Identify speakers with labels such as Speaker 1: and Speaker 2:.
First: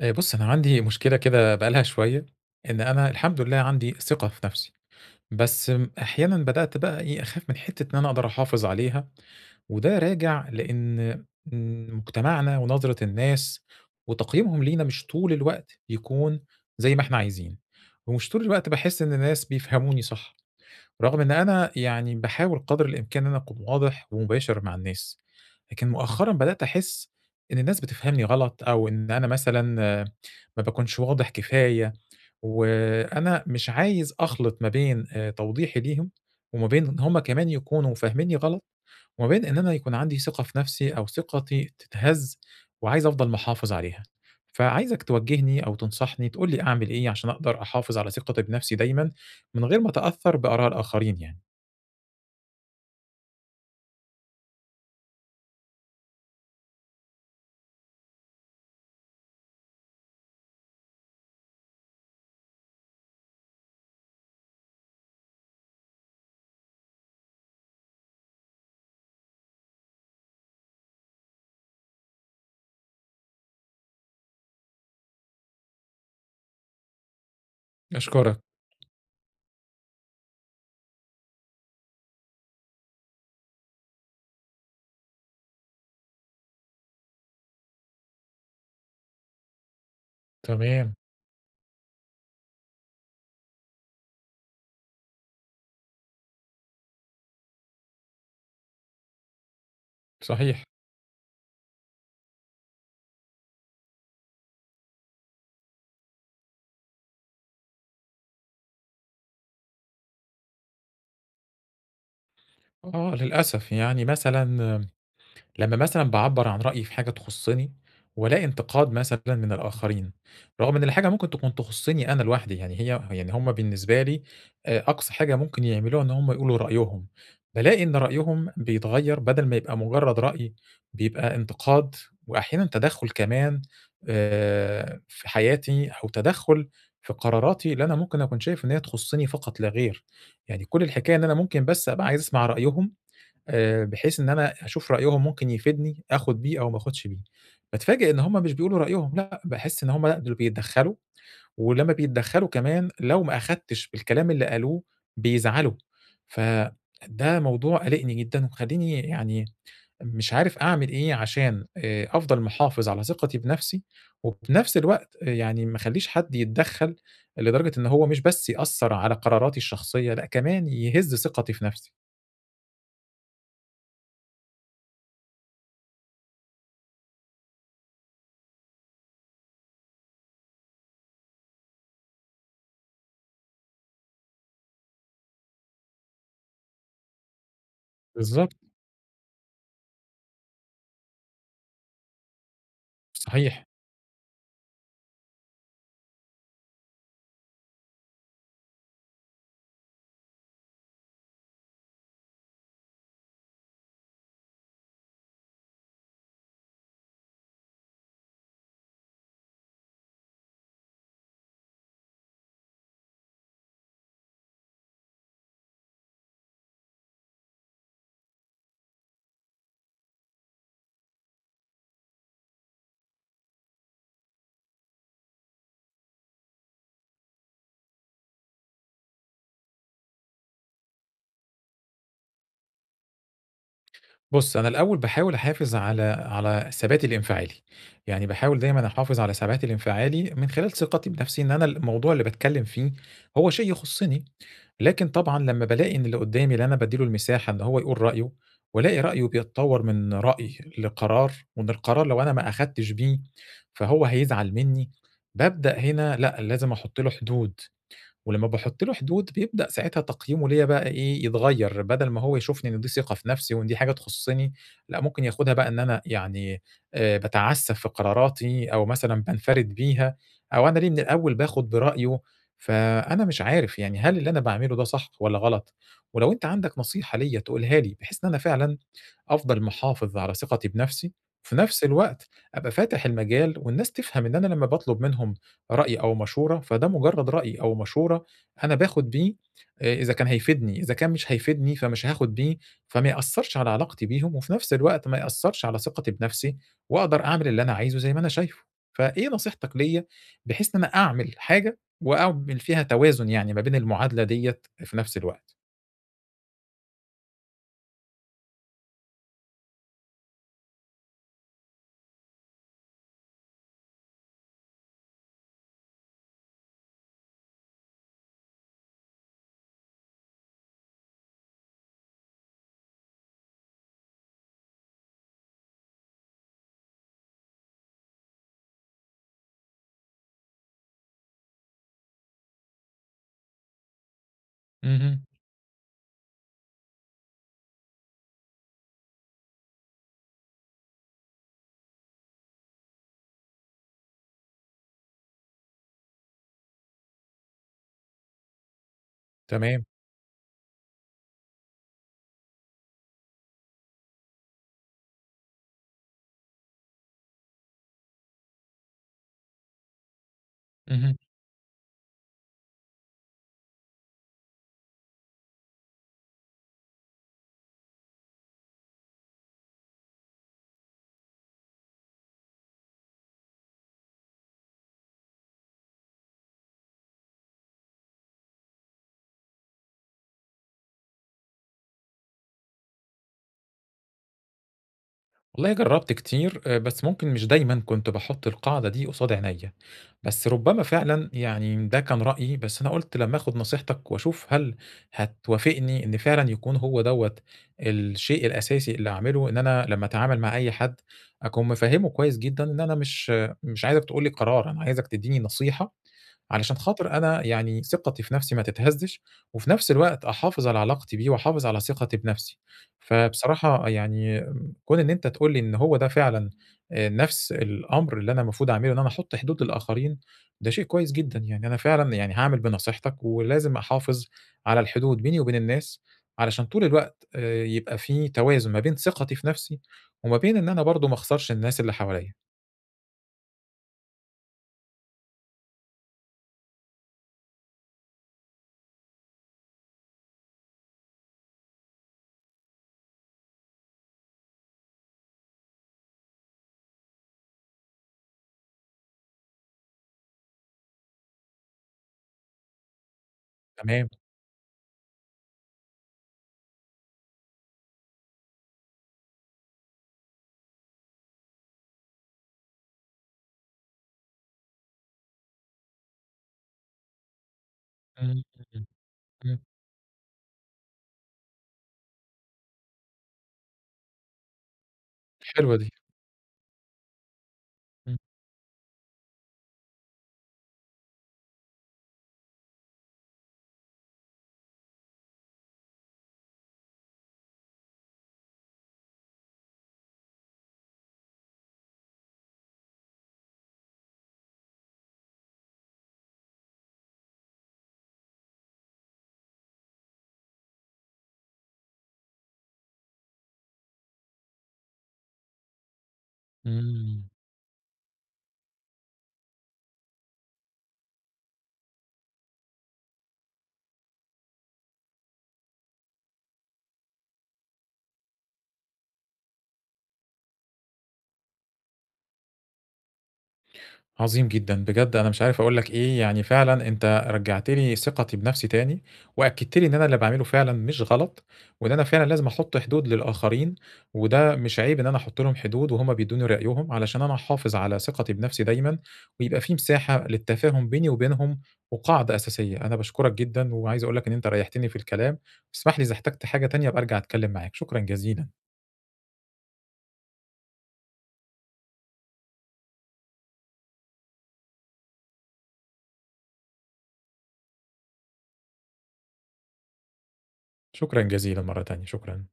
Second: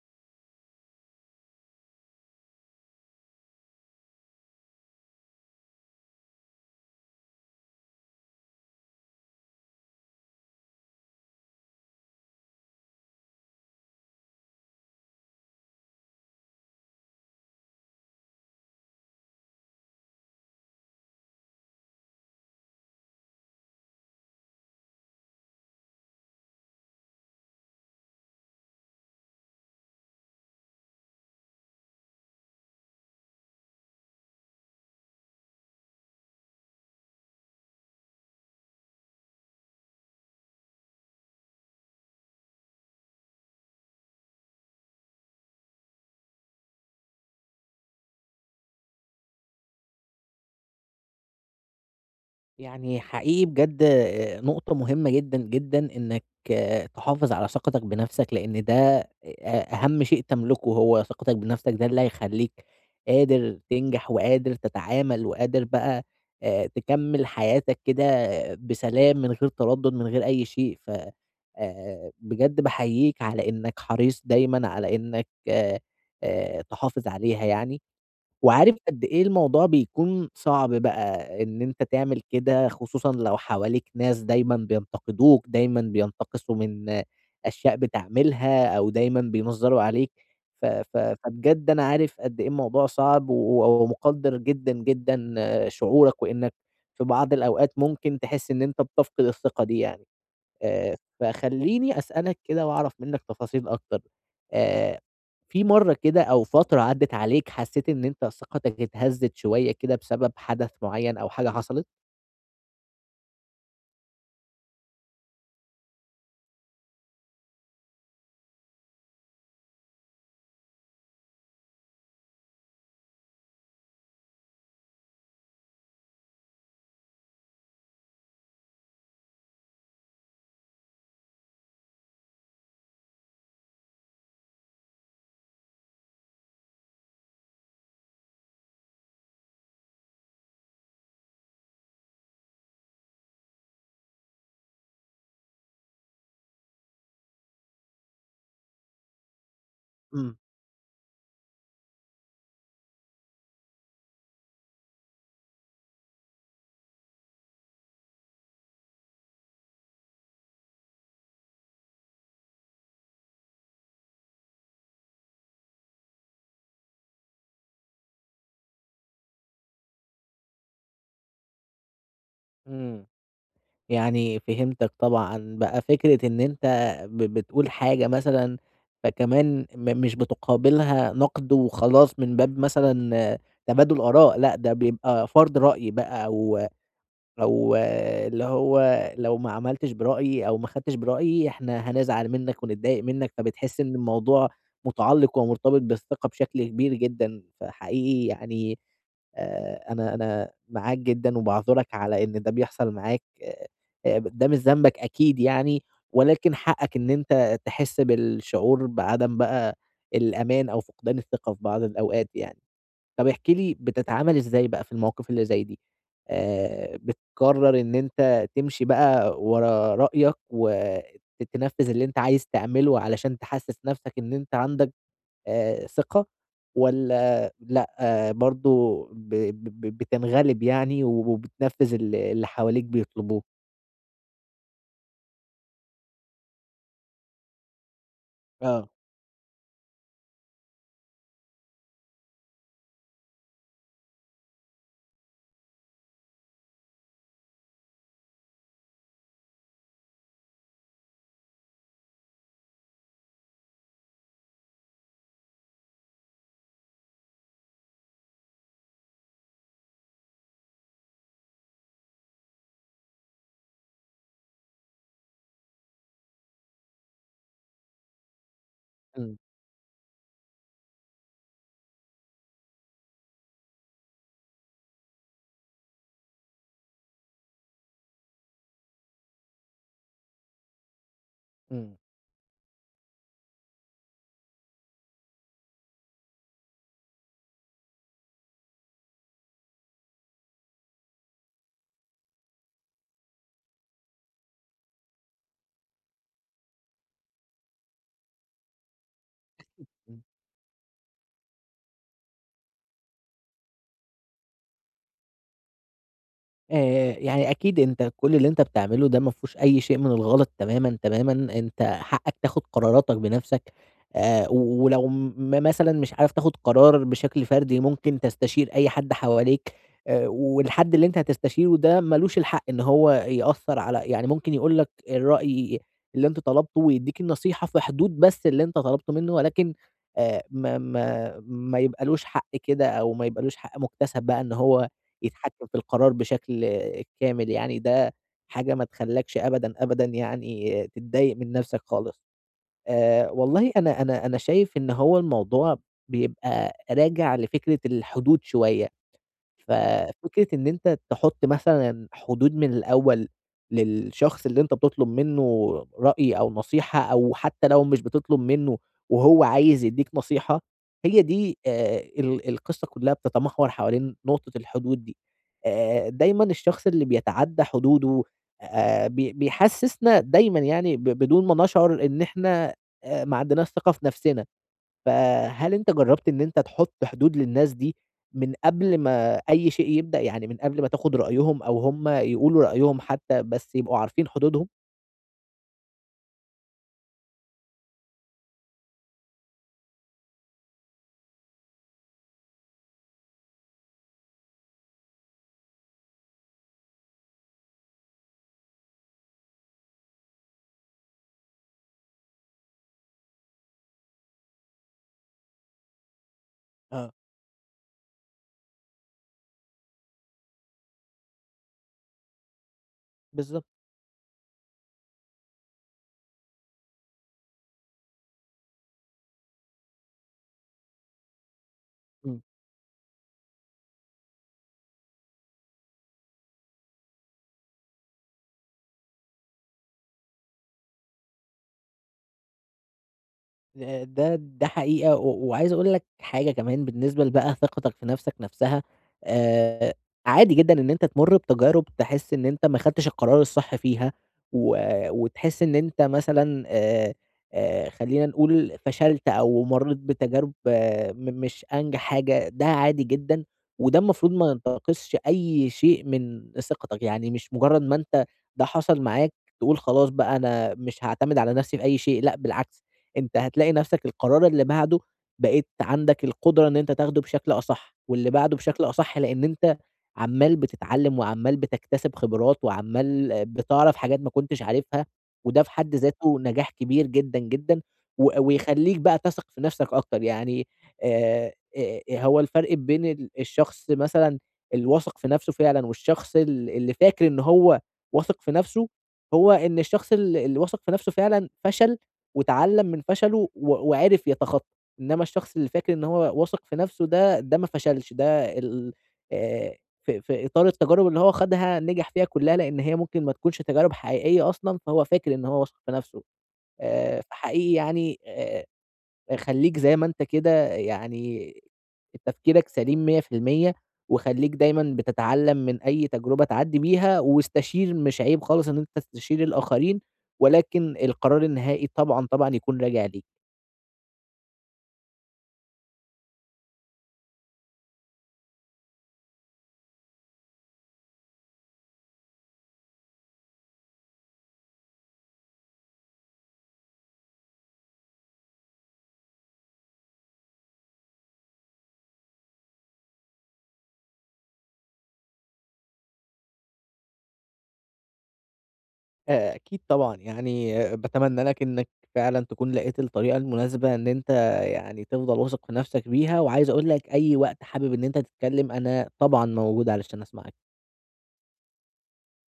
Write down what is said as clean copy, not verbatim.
Speaker 1: بُص، أنا عندي مشكلة كده بقى لها شوية، إن أنا الحمد لله عندي ثقة في نفسي، بس أحيانًا بدأت بقى أخاف من حتّة إن أنا أقدر أحافظ عليها، وده راجع لإن مجتمعنا ونظرة الناس وتقييمهم لينا مش طول الوقت بيكون زي ما إحنا عايزين، ومش طول الوقت باحس إن الناس بيفهموني صح، رغم إن أنا يعني باحاول قدر الإمكان إن أنا أكون واضح ومباشر مع الناس، لكن مؤخرًا بدأت أحس إن الناس بتفهمني غلط أو إن أنا مثلًا ما باكونش واضح كفاية، وأنا مش عايز أخلط ما بين توضيحي ليهم، وما بين إن هُم كمان يكونوا فاهمينّي غلط، وما بين إن أنا يكون عندي ثقة في نفسي أو ثقتي تتهز وعايز أفضل محافظ عليها. فعايزك توجّهني أو تنصحني، تقول لي أعمل إيه عشان أقدر أحافظ على ثقتي بنفسي دايمًا، من غير ما أتأثّر بآراء الآخرين يعني؟
Speaker 2: يعني حقيقي بجد نقطة مهمة جدًا، جدًا إنك تحافظ على ثقتك بنفسك، لإن ده أهم شيء تملكه هو ثقتك بنفسك، ده اللي هيخلّيك قادر تنجح وقادر تتعامل وقادر بقى تكمّل حياتك كده بسلام من غير تردد، من غير أي شيء. ف بجد باحييك على إنك حريص دايمًا على إنك تحافظ عليها يعني.
Speaker 1: أشكرك،
Speaker 2: وعارف قد إيه الموضوع بيكون صعب بقى إن أنت تعمل كده، خصوصًا لو حواليك ناس دايمًا بينتقدوك، دايمًا بينتقصوا من أشياء بتعملها أو دايمًا بينظّروا عليك، ف
Speaker 1: تمام،
Speaker 2: ف فبجد أنا عارف قد إيه الموضوع صعب ومقدّر جدًا، جدًا، شعورك وإنك في بعض الأوقات ممكن تحس إن أنت بتفقد الثقة دي يعني.
Speaker 1: صحيح.
Speaker 2: فخلّيني أسألك كده وأعرف منّك تفاصيل أكتر، آآ، في مرّة كده أو فترة عدّت عليك حسّيت إن أنت ثقتك اتهزّت شوية كده بسبب حدث معيّن أو حاجة حصلت؟
Speaker 1: آه، للأسف. يعني مثلًا لمّا مثلًا باعبّر عن رأيي في حاجة تخصّني، والاقي انتقاد مثلًا من الآخرين، رغم إن الحاجة ممكن تكون تخصّني أنا لوحدي، يعني هي يعني هم بالنسبة لي أقصى حاجة ممكن يعملوها إن هم يقولوا رأيهم، بالاقي إن رأيهم بيتغيّر بدل ما يبقى مجرّد رأي، بيبقى انتقاد وأحيانًا تدخُّل كمان في حياتي أو تدخُّل في قراراتي اللي أنا ممكن أكون شايف إن هي تخصّني فقط لا غير، يعني كل الحكاية إن أنا ممكن بس أبقى عايز أسمع رأيهم بحيث إن أنا أشوف رأيهم ممكن يفيدني آخُد بيه أو ما آخُدش بيه. باتفاجئ إن هُم مش بيقولوا رأيهم، لأ، باحس إن هُم لأ، دول
Speaker 2: إمم،
Speaker 1: بيتدخّلوا، ولمّا بيتدخّلوا كمان لو ما أخدتش بالكلام اللي قالوه بيزعلوا. فده موضوع قالقني جدًا ومخلّيني يعني مش عارف أعمل إيه عشان أفضل محافظ على ثقتي بنَفْسي وفي نَفْس الوقت آه، يعني ما أخلّيش حد يتدخّل لدرجة إن هو مش بس يأثّر على قراراتي الشخصية، لأ كمان يهِز ثقتي في نَفْسي.
Speaker 2: إمم. يعني فهمتك طبعًا، بقى فكرة إن أنت بتقول حاجة مثلًا فكمان مش بتقابلها نقد وخلاص من باب مثلًا تبادل آراء، لأ ده بيبقى فرض رأي بقى و أو اللي
Speaker 1: بالضبط،
Speaker 2: هو لو ما عملتش برأيي أو ما خدتش برأيي إحنا هنزعل منّك ونتضايق منّك،
Speaker 1: صحيح.
Speaker 2: فبتحس إن الموضوع متعلّق ومرتبط بالثقة بشكل كبير جدًا، فحقيقي يعني أنا معاك جدًا وباعذرك على إن ده بيحصل معاك ده مش ذنبك أكيد يعني، ولكن حقّك إن أنت تحس بالشعور بعدم بقى الأمان أو فقدان الثقة في بعض الأوقات يعني. طب احكِ لي بتتعامل إزاي بقى في المواقف اللي زي دي؟ بتقرّر إن أنت تمشي بقى ورا رأيك وتنفّذ اللي أنت عايز تعمله علشان تحسّس نَفْسك إن أنت عندك ثقة والّا لأ، برضه ب بتنغلب يعني وبتنفّذ اللي حواليك بيطلبوه؟
Speaker 1: بُص، أنا الأول باحاول أحافظ على ثباتي الانفعالي، يعني باحاول دايمًا
Speaker 2: آه.
Speaker 1: أحافظ على ثباتي الانفعالي من خلال ثقتي بنفسي إن أنا الموضوع اللي باتكلم فيه هو شيء يخصني، لكن طبعًا لمّا بالاقي إن اللي قدامي اللي أنا بادّي له المساحة إن هو يقول رأيه، والاقي رأيه بيتطور من رأي لقرار، وإن القرار لو أنا ما أخدتش بيه فهو هيزعل مني، بابدأ هنا لأ، لازم أحط له حدود. ولمّا باحُط له حدود بيبدأ ساعتها تقييمه ليّا بقى إيه، يتغيّر، بدل ما هو يشوفني إن دي ثقة في نَفْسي وإن دي حاجة تخُصّني، لأ ممكن ياخدها بقى إن أنا يعني باتعسّف في قراراتي أو مثلًا
Speaker 2: إمم،
Speaker 1: بانفَرِد بيها أو أنا ليه من الأول باخُد برأيه، فأنا مش عارف يعني هل اللي أنا باعمله ده صح والّا غلط؟ ولو أنت عندك نصيحة ليّا تقولها لي بحيث إن أنا فعلًا أفضل محافظ على ثقتي بنَفْسي، وفي نَفْس
Speaker 2: إمم.
Speaker 1: الوقت أبقى فاتح المجال والناس تفهم إن أنا لمّا باطلب منهم رأي أو مشورة، فده مجرد رأي أو مشورة أنا باخد بيه إذا كان هيفيدني، إذا كان مش هيفيدني فمش هاخد بيه، فما يأثّرش على علاقتي بيهم، وفي نفس الوقت ما يأثّرش على ثقتي بنفسي، وأقدر أعمل اللي أنا عايزه زي ما أنا شايفه. فإيه نصيحتك ليّا بحيث إن أنا أعمل حاجة وأعمل فيها توازن يعني ما بين المعادلة ديّة في نفس الوقت؟
Speaker 2: يعني أكيد أنت كل اللي أنت بتعمله ده ما فيهوش أي شيء من الغلط تمامًا، تمامًا، أنت حقك تاخد قراراتك بنفسك ولو مثلًا مش عارف تاخد قرار بشكل فردي ممكن تستشير أي حد حواليك والحد اللي أنت هتستشيره ده ما لوش الحق إن هو يأثّر على يعني ممكن يقول لك الرأي اللي أنت طلبته ويدّيك النصيحة في حدود بس اللي أنت طلبته منه، ولكن ما يبقالوش حق كده أو ما يبقالوش حق مكتسب بقى إن هو
Speaker 1: اهم،
Speaker 2: يتحكم في القرار بشكل كامل يعني، ده حاجة ما تخلّاكش أبدًا، أبدًا يعني تتضايق من نَفْسك خالص. والله أنا شايف إن هو الموضوع بيبقى راجع لفكرة الحدود شوية.
Speaker 1: تمام.
Speaker 2: ففكرة إن أنت تحُط مثلًا حدود من الأول للشخص اللي أنت بتطلب منّه رأي أو نصيحة أو حتّى لو مش بتطلب منّه وهو عايز يدّيك نصيحة،
Speaker 1: اهم.
Speaker 2: هي دي ال القصّة كُلّها بتتمحور حوالين نقطة الحدود دي. دايمًا الشخص اللي بيتعدّى حدوده بي بيحسّسنا دايمًا يعني بدون ما نشعر إن إحنا ما عندناش ثقة في نَفْسنا. فهل أنت جرّبت إن أنت تحُط حدود للناس دي من قبل ما أي شيء يبدأ، يعني من قبل ما تاخد رأيهم أو هم يقولوا رأيهم حتى، بس يبقوا عارفين حدودهم؟
Speaker 1: والله جربت كتير آه، بس ممكن مش دايما كنت بحط القاعدة دي قصاد عينيا بس ربما فعلا يعني ده كان رأيي بس أنا قلت لما أخد نصيحتك وأشوف هل هتوافقني إن فعلا يكون هو دوت الشيء الأساسي اللي أعمله إن أنا لما أتعامل مع أي حد أكون مفهمه كويس جدا إن أنا مش عايزك تقولي قرار أنا عايزك تديني نصيحة علشان خاطر
Speaker 2: آه،
Speaker 1: أنا يعني ثقتي في نفسي ما تتهزش وفي نفس الوقت أحافظ على علاقتي بيه وأحافظ على ثقتي بنفسي
Speaker 2: بالضبط.
Speaker 1: فبصراحة يعني كون إن أنت تقول لي إن هو ده فعلًا نفس الأمر اللي أنا المفروض أعمله، إن أنا أحُط حدود للآخرين، ده شيء كويس جدًا، يعني أنا فعلًا يعني
Speaker 2: إمم.
Speaker 1: هاعمل بنصيحتك، ولازم أحافظ على الحدود بيني وبين الناس، علشان طول الوقت يبقى في توازن ما بين ثقتي في نفسي، وما بين إن أنا برضه ما أخسرش الناس اللي حواليّا.
Speaker 2: ده حقيقة وعايز أقول لك حاجة كمان بالنسبة بقى ثقتك في نفسك نفسها، آآ عادي جدًا إن أنت تمُر بتجارب تحس إن أنت ما خدتش القرار الصح فيها، و وتحس إن أنت مثلًا خلّينا نقول فشلت أو مرّيت بتجارب آه م مش أنجح حاجة، ده عادي جدًا، وده
Speaker 1: تمام،
Speaker 2: المفروض ما ينتقصش أي شيء من ثقتك، يعني مش مجرد ما أنت ده حصل معاك تقول خلاص بقى أنا مش هاعتمد على نفسي في أي شيء، لأ بالعكس. أنت هتلاقي نفسك القرار اللي بعده بقيت عندك القدرة إن أنت تاخده بشكل أصح، واللي
Speaker 1: إمم،
Speaker 2: بعده
Speaker 1: إمم،
Speaker 2: بشكل أصح، لإن
Speaker 1: إمم،
Speaker 2: أنت عمّال بتتعلم وعمّال بتكتسب خبرات وعمّال بتعرف حاجات ما كنتش عارفها، وده في
Speaker 1: حلوة دي،
Speaker 2: حد ذاته نجاح كبير جدًا، جدًا،
Speaker 1: إمم،
Speaker 2: ويخلّيك بقى تثق في نفسك أكتر، يعني آآ، هو الفرق بين الشخص مثلًا الواثق في نفسه فعلًا والشخص اللي فاكر إن هو واثق في نفسه، هو إن الشخص اللي واثق في نفسه فعلًا فشل واتعلم من فشله وعرف يتخطى، إنما الشخص اللي فاكر إن هو واثق في نفسه ده، ده ما فشلش، ده ال آآ في إطار التجارب اللي هو خاضها نجح فيها كلها، لإن هي ممكن ما تكونش تجارب حقيقية أصلًا، فهو فاكر إن هو واثق في نفسه،
Speaker 1: إمم.
Speaker 2: فحقيقي يعني خلّيك زي ما أنت كده يعني تفكيرك سليم 100% وخلّيك دايمًا بتتعلّم من أي تجربة تعدّي بيها واستشير، مش عيب خالص إن أنت تستشير الآخرين، ولكن القرار النهائي طبعًا، طبعًا يكون راجع ليك.
Speaker 1: عظيم جدًا، بجد أنا مش عارف أقول لك إيه، يعني فعلًا أنت رجّعت لي ثقتي بنفسي تاني، وأكدت لي إن أنا اللي باعمله فعلًا مش غلط، وإن أنا فعلًا لازم أحط حدود للآخرين، وده مش عيب إن أنا أحط لهم حدود وهُم بيدوني رأيهم، علشان أنا أحافظ على ثقتي بنفسي دايمًا، ويبقى في مساحة للتفاهم بيني وبينهم، وقاعدة أساسية. أنا باشكرك جدًا، وعايز أقول لك إن أنت ريّحتني في الكلام، واسمح لي إذا احتجت حاجة تانية أبقى أرجع أتكلم معاك. شكرًا جزيلًا،
Speaker 2: أكيد طبعًا، يعني باتمنى لك إنّك فعلًا تكون لقيت الطريقة المناسبة إن أنت يعني تفضل واثق في نَفْسك بيها، وعايز أقول لك أي وقت حابب إن أنت تتكلّم أنا طبعًا موجود علشان أسمعك.
Speaker 1: شكرًا جزيلًا مرة تانية، شكرًا.